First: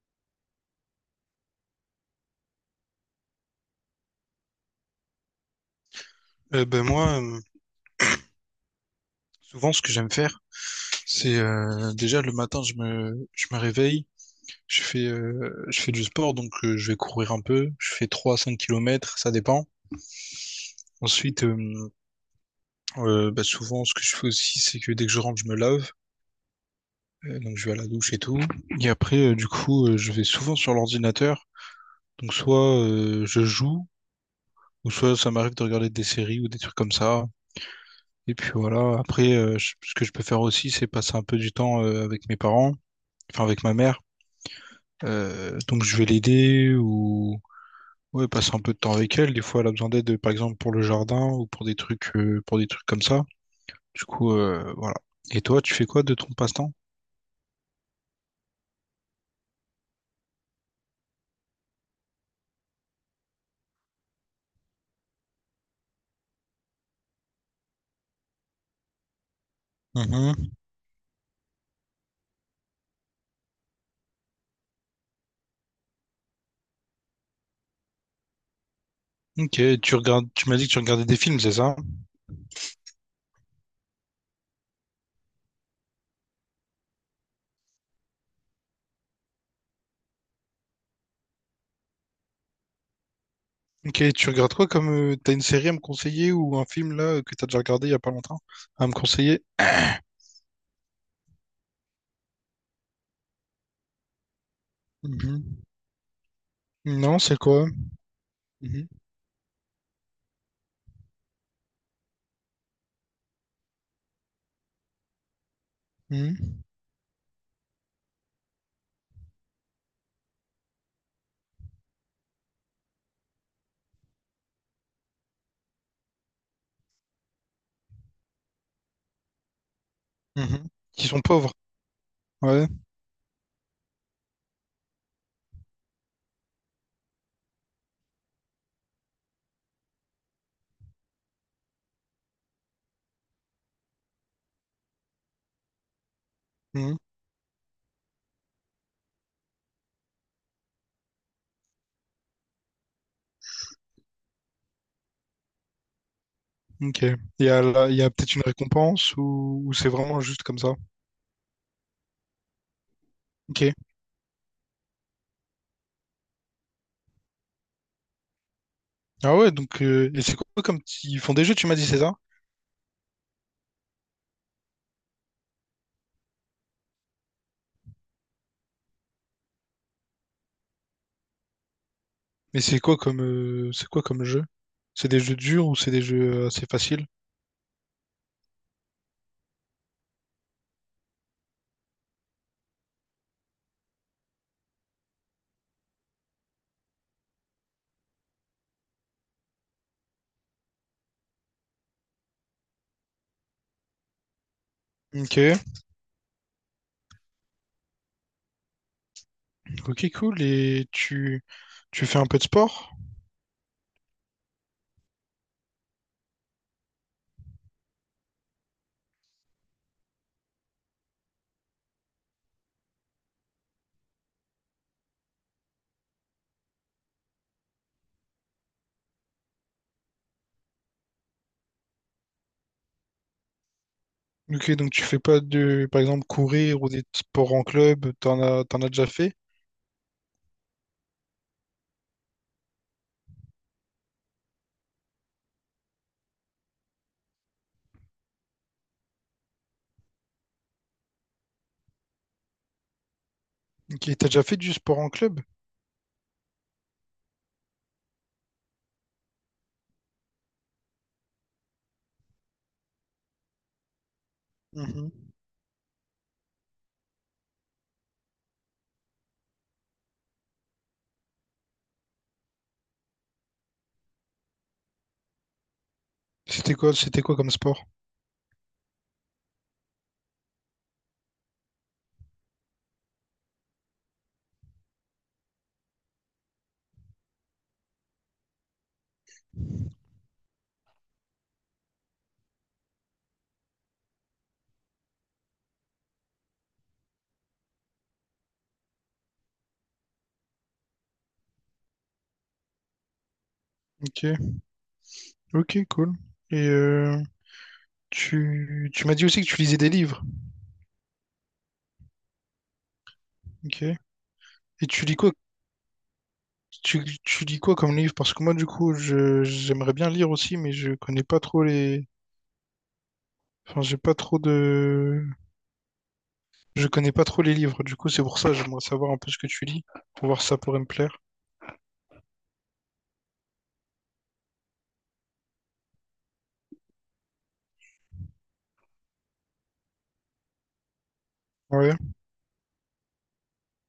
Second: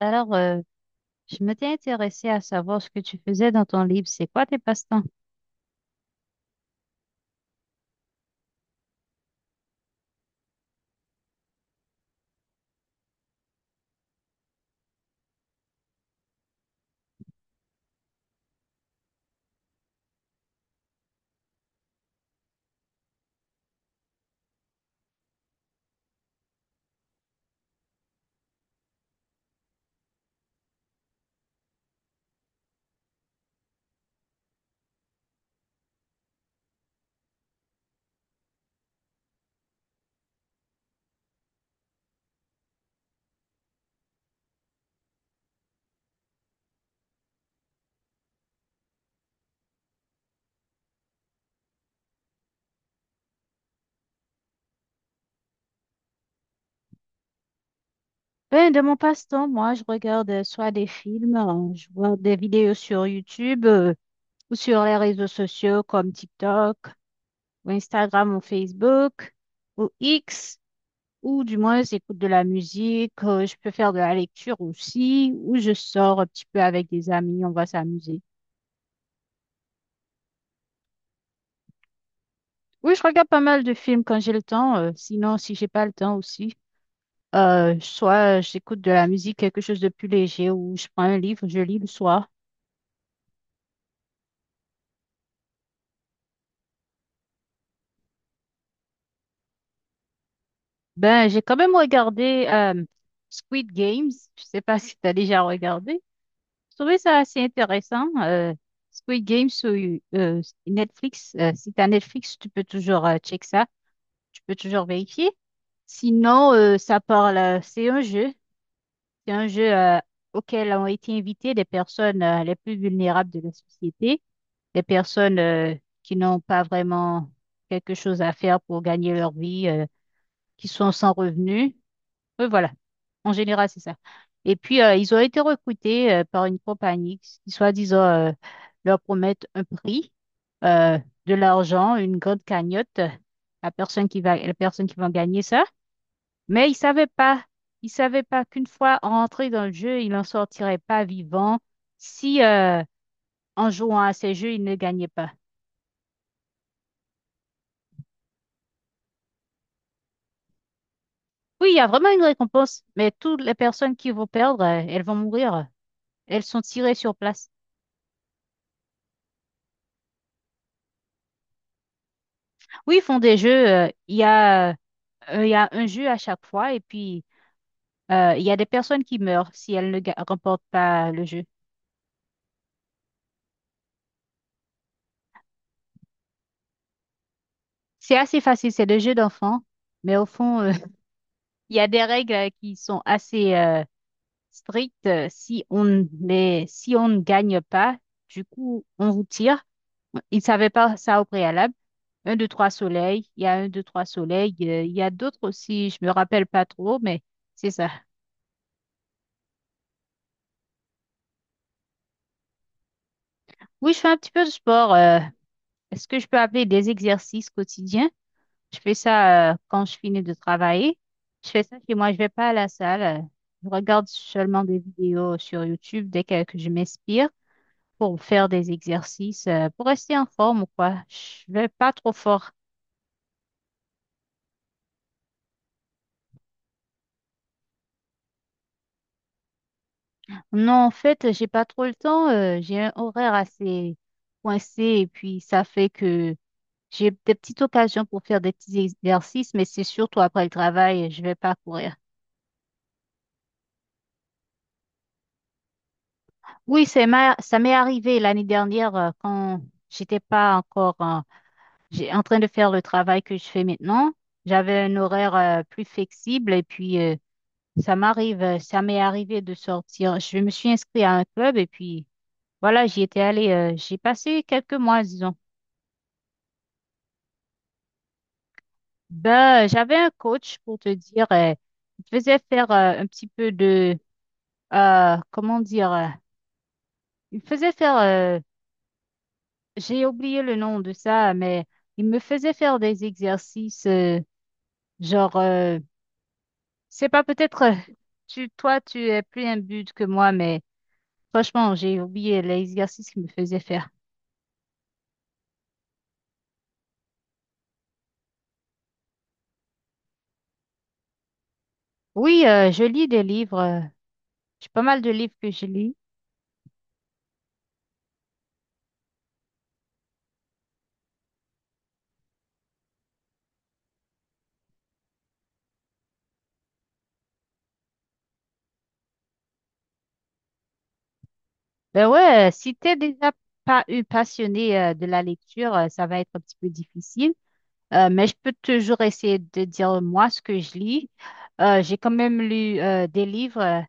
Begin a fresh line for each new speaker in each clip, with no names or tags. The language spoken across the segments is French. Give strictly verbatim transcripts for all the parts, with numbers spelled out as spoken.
Alors, euh, je m'étais intéressée à savoir ce que tu faisais dans ton livre. C'est quoi tes passe-temps?
Euh, ben moi, euh, souvent, ce que j'aime faire, c'est euh, déjà le matin, je me, je me réveille, je fais, euh, je fais du sport, donc euh, je vais courir un peu, je fais trois à cinq kilomètres, ça dépend. Ensuite, euh, euh, bah, souvent, ce que je fais aussi, c'est que dès que je rentre, je me lave. Euh, donc je vais à la douche et tout. Et après, euh, du coup, euh, je vais souvent sur l'ordinateur, donc soit euh, je joue, ou soit ça m'arrive de regarder des séries ou des trucs comme ça. Et puis voilà, après, euh, je- ce que je peux faire aussi, c'est passer un peu du temps euh, avec mes parents, enfin avec ma mère. Euh, donc je vais l'aider ou ouais, passer un peu de temps avec elle. Des fois, elle a besoin d'aide, par exemple, pour le jardin ou pour des trucs, euh, pour des trucs comme ça. Du coup, euh, voilà. Et toi, tu fais quoi de ton passe-temps?
Ben, de mon passe-temps, moi, je regarde euh, soit des films, euh, je vois des vidéos sur YouTube, euh, ou sur les réseaux sociaux comme TikTok, ou Instagram, ou Facebook, ou
Mhm.
X, ou du moins, j'écoute de la musique, euh, je peux faire de la lecture aussi, ou je sors un petit peu avec des amis, on va s'amuser.
Ok, tu regardes, tu m'as dit que tu regardais des films, c'est ça?
Oui, je regarde pas mal de films quand j'ai le temps, euh, sinon, si j'ai pas le temps aussi. Euh, soit j'écoute de la musique, quelque chose de plus léger, ou je prends un livre, je lis le soir.
Ok, tu regardes quoi comme euh, t'as une série à me conseiller ou un film là que t'as déjà regardé il y a pas longtemps à me conseiller?
Ben, j'ai quand même regardé euh, Squid Games. Je sais pas si tu as déjà
Mhm.
regardé. Je trouvais ça
Non, c'est
assez
quoi?
intéressant. Euh,
Mhm.
Squid Games sur euh, Netflix. Euh, si tu as Netflix, tu peux toujours euh, check ça. Tu peux toujours vérifier. Sinon,
Mhm.
euh, ça parle, euh, c'est un jeu. C'est un jeu euh, auquel ont été invitées des personnes euh, les plus vulnérables de la société. Les personnes euh, qui n'ont pas vraiment quelque chose à faire pour gagner leur vie, euh, qui
Mhm.
sont
Qui
sans
sont pauvres,
revenus. Oui,
ouais.
voilà. En général, c'est ça. Et puis, euh, ils ont été recrutés euh, par une compagnie qui, soi-disant, euh, leur promettent un prix, euh, de l'argent, une grande cagnotte, euh, la personne qui va, la personne qui va gagner ça. Mais ils
Mhm.
savaient pas, ils savaient pas qu'une fois rentrés dans le jeu, ils n'en sortiraient pas vivants si, euh, en jouant à ces jeux, ils ne gagnaient pas.
Ok. Il y a, la- il y a peut-être une récompense ou, ou c'est vraiment juste comme ça?
Oui, il y a vraiment une récompense, mais toutes les
Ok.
personnes qui vont perdre, euh, elles vont mourir. Elles sont tirées sur place.
Ah ouais, donc euh, et c'est quoi comme t- ils font des jeux, tu m'as dit, c'est ça?
Oui, ils font des jeux. Euh, Il y a, euh, il y a un jeu à chaque fois et puis euh, il y a des personnes qui meurent si elles ne ga- remportent pas le jeu.
Mais c'est quoi comme euh, c'est quoi comme jeu? C'est des jeux durs ou c'est des jeux euh, assez faciles?
C'est assez facile, c'est des jeux d'enfants, mais au fond, euh, il y a des règles euh, qui sont assez euh, strictes. Euh, Si on ne- si on ne gagne pas, du coup, on vous tire. Ils ne savaient pas ça au préalable. Un, deux, trois soleils. Il y a un, deux, trois soleils. euh, Il y a
Ok.
d'autres aussi. Je me rappelle pas trop, mais c'est ça.
Ok, cool. Et tu, tu fais un peu de sport?
Oui, je fais un petit peu de sport. Euh, est-ce que je peux appeler des exercices quotidiens? Je fais ça euh, quand je finis de travailler. Je fais ça chez moi. Je vais pas à la salle. Euh, Je regarde seulement des vidéos sur YouTube dès que, que je m'inspire pour faire des exercices, euh, pour rester en forme ou quoi. Je vais pas trop fort.
Ok, donc tu fais pas de, par exemple, courir ou des sports en club, t'en as, t'en as déjà fait?
Non, en fait, j'ai pas trop le temps. Euh, j'ai un horaire assez coincé et puis ça fait que j'ai des petites occasions pour faire des petits exercices, mais c'est surtout après le travail, je vais pas courir.
Ok, t'as déjà fait du sport en club?
Oui, c'est ma- ça m'est arrivé l'année dernière euh, quand j'étais pas encore euh, j'ai- en train de faire le travail que je fais maintenant. J'avais un
Mhm.
horaire euh, plus flexible et puis euh, ça m'arrive, euh, ça m'est arrivé de sortir. Je me suis inscrite à un club et puis voilà, j'y étais allée. Euh, j'ai passé quelques mois, disons.
C'était quoi, c'était quoi comme sport?
Ben, euh, j'avais un coach pour te dire, euh, il te faisait faire euh, un petit peu de euh, comment dire. Euh, Il faisait faire, euh, j'ai oublié le nom de ça, mais il me faisait faire des exercices, euh, genre, euh, c'est pas peut-être, euh, tu, toi, tu es plus imbude que moi, mais franchement, j'ai oublié l'exercice qu'il me faisait faire.
Ok, ok, cool. Et euh, Tu, tu m'as dit aussi que tu lisais des livres.
Oui, euh, je lis des livres, euh,
Ok. Et
j'ai pas mal
tu
de
lis quoi,
livres que je lis.
tu, tu lis quoi comme livre? Parce que moi, du coup, je, j'aimerais bien lire aussi, mais je connais pas trop les, enfin, j'ai pas trop de, je connais pas trop les livres. Du coup, c'est pour ça, j'aimerais savoir un peu ce que tu lis, pour voir si ça pourrait me plaire.
Ben ouais, euh, si t'es déjà pas eu passionné, euh, de la lecture, euh, ça va être un petit peu difficile. Euh, mais je peux toujours essayer de dire moi ce que je lis. Euh,
Ouais.
j'ai quand même lu, euh, des livres. Euh,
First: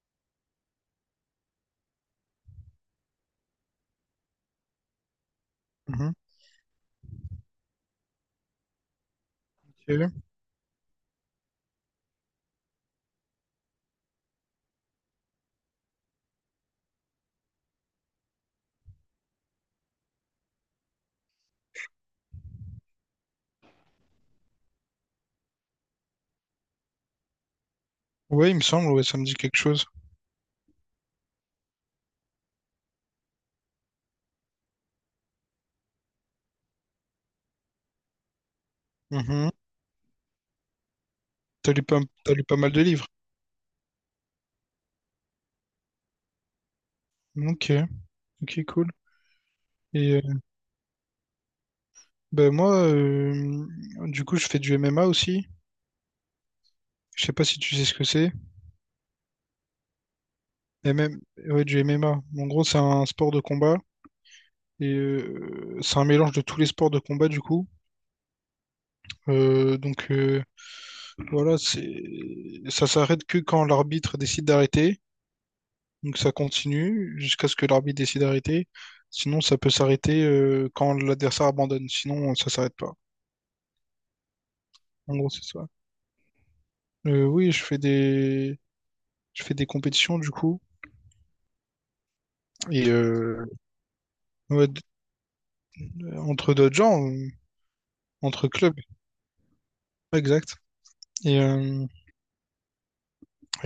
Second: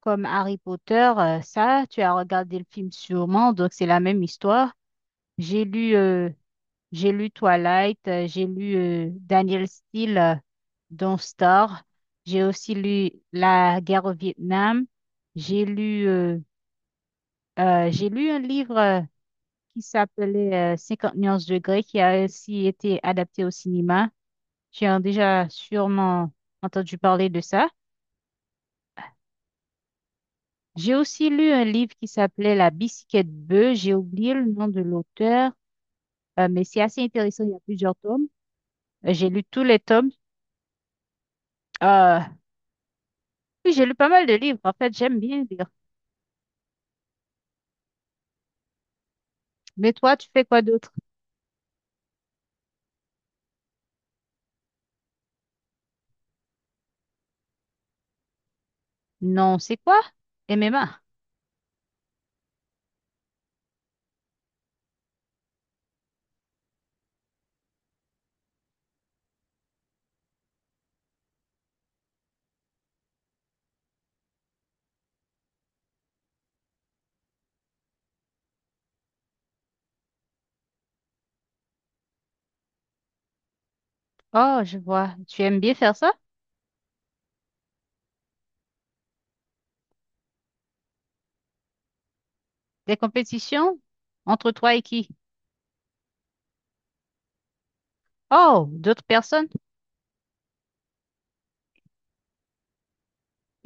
Comme Harry Potter, euh, ça, tu as regardé le film sûrement, donc c'est la même histoire. J'ai lu,
Mhm.
euh, j'ai lu Twilight, euh, j'ai lu euh, Daniel
Ok.
Steele euh, dans Star, j'ai aussi lu La guerre au Vietnam, j'ai lu, euh, euh, j'ai lu un livre euh, qui s'appelait euh, cinquante nuances de Grey qui a aussi été adapté au cinéma. Tu as déjà sûrement entendu parler de ça.
Ouais, il me semble, ouais, ça me dit quelque chose.
J'ai aussi lu un livre qui s'appelait La bicyclette bleue. J'ai oublié le nom de l'auteur, euh, mais c'est assez intéressant. Il y a plusieurs tomes. Euh, J'ai lu
Mhm.
tous les tomes.
T'as lu pas,
Euh,
t'as lu pas mal de livres.
oui, j'ai lu pas mal de livres. En fait, j'aime bien lire.
Ok. Ok, cool.
Mais
Et
toi,
euh,
tu fais quoi d'autre?
ben moi, euh, du coup, je fais du M M A aussi. Je sais pas si tu sais ce que c'est.
Non, c'est quoi? M M A.
M M... Ouais, du M M A. En gros, c'est un sport de combat. Et euh, c'est un mélange de tous les sports de combat du coup. Euh, donc euh, voilà, c'est Ça s'arrête que quand l'arbitre décide d'arrêter. Donc ça continue jusqu'à ce que l'arbitre décide d'arrêter. Sinon, ça peut s'arrêter euh, quand l'adversaire abandonne. Sinon, ça s'arrête pas.
Oh, je vois.
En gros,
Tu
c'est
aimes
ça.
bien faire ça?
Euh, oui, je fais des je fais des compétitions du coup et
Des
euh,
compétitions? Entre
ouais,
toi et
d-
qui?
entre d'autres gens, euh, entre
Oh,
clubs,
d'autres personnes?
exact. Et, euh,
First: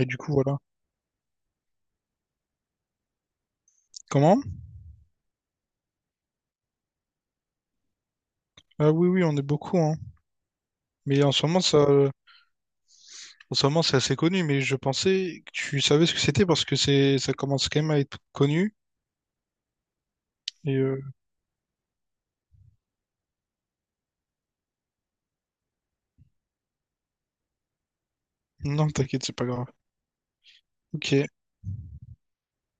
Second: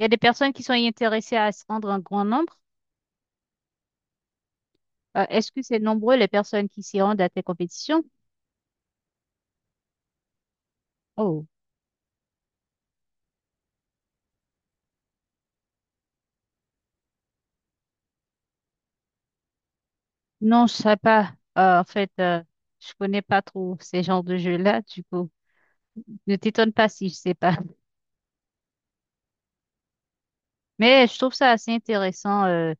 Il y a des
du coup
personnes
voilà.
qui sont intéressées à se rendre en grand nombre.
Comment?
Euh, est-ce que c'est nombreux les personnes qui s'y rendent à tes compétitions?
Ah oui oui, on est beaucoup hein. Mais en ce
Oh,
moment ça En ce moment, c'est assez connu, mais je pensais que tu savais ce que c'était parce que c'est, ça commence quand même à être connu.
non, je
Et
sais
euh,
pas. Euh, en fait, euh, je connais pas trop ces genres de jeux-là, du coup. Ne t'étonne pas si je sais pas.
non, t'inquiète, c'est pas grave.
Mais
Ok.
je trouve ça assez intéressant. Euh,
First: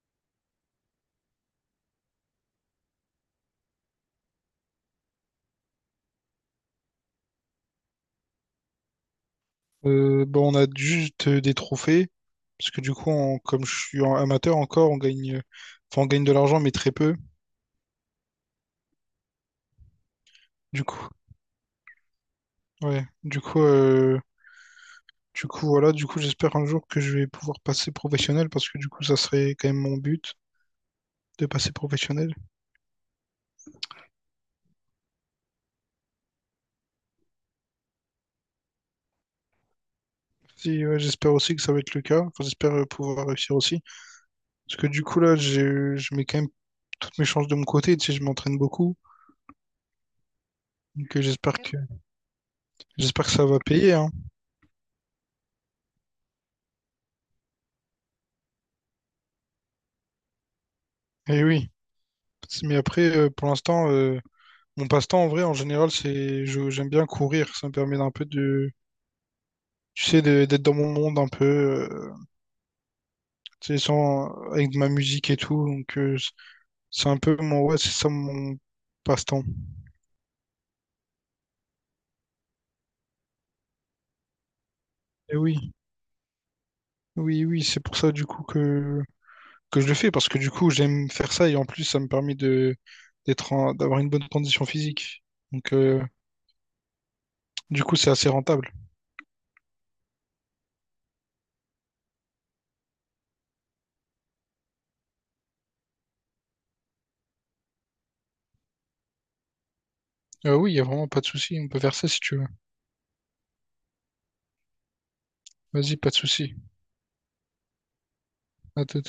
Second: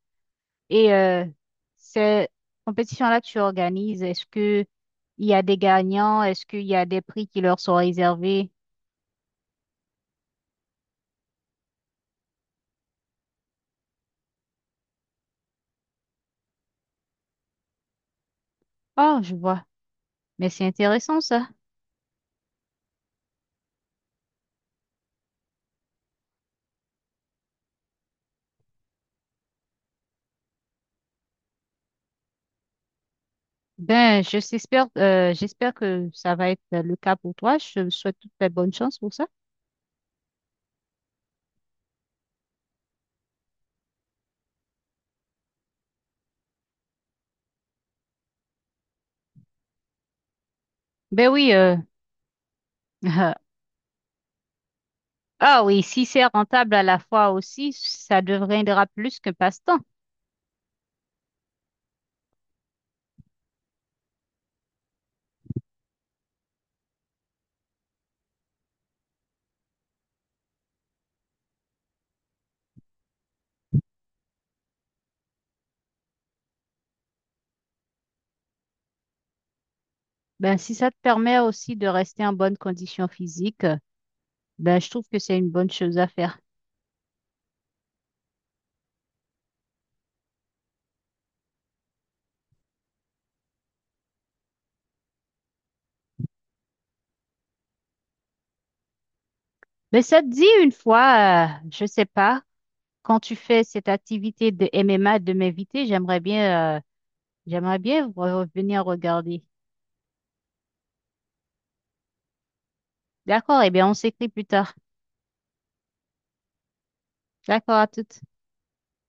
et euh, ces compétitions-là que tu organises, est-ce que il y a des gagnants? Est-ce qu'il y a des prix qui leur sont réservés?
Euh, bon, on a juste des trophées parce que du coup, on- comme je suis en- amateur encore, on gagne, enfin, on gagne de l'argent, mais très peu.
Oh, je vois. Mais c'est
Du coup,
intéressant ça.
ouais. Du coup, euh, du coup, voilà. Du coup, j'espère un jour que je vais pouvoir passer professionnel parce que du coup, ça serait quand même mon but de passer professionnel.
Ben, je s'espère, euh, j'espère que ça va être le cas pour toi. Je te souhaite toute la bonne chance pour ça.
Si, ouais, j'espère aussi que ça va être le cas. Enfin, j'espère euh, pouvoir réussir aussi. Parce que du coup, là, j'ai- je mets quand même toutes mes chances de mon côté. Tu sais, je m'entraîne beaucoup. Donc euh,
Ben oui,
j'espère
euh,
que j'espère que ça va payer, hein.
Ah oui, si c'est rentable à la fois aussi, ça deviendra plus que passe-temps.
Et oui. Mais après, euh, pour l'instant, euh, mon passe-temps en vrai, en général, c'est je- j'aime bien courir. Ça me permet d'un peu de, Tu sais, de- d'être dans mon monde un peu, euh, tu sais, sans avec ma musique et tout. Donc euh, c- c'est un peu mon, ouais, c'est ça mon passe-temps.
Ben, si ça te permet aussi de rester en bonne condition physique, euh, ben, je trouve que
Et
c'est une bonne
oui,
chose à faire.
oui, oui, c'est pour ça du coup que que je le fais parce que du coup j'aime faire ça et en plus ça me permet de d'être en- d'avoir une bonne condition physique. Donc euh, Du coup, c'est assez rentable.
Mais ça te dit une fois, euh, je sais pas, quand tu fais cette activité de M M A de m'inviter, j'aimerais bien, euh, j'aimerais bien re- revenir regarder.
Euh, oui, il n'y a vraiment pas de souci. On peut faire ça si tu veux.
D'accord, eh bien, on s'écrit plus tard.
Vas-y, pas de souci.
D'accord, à tout.
À tout.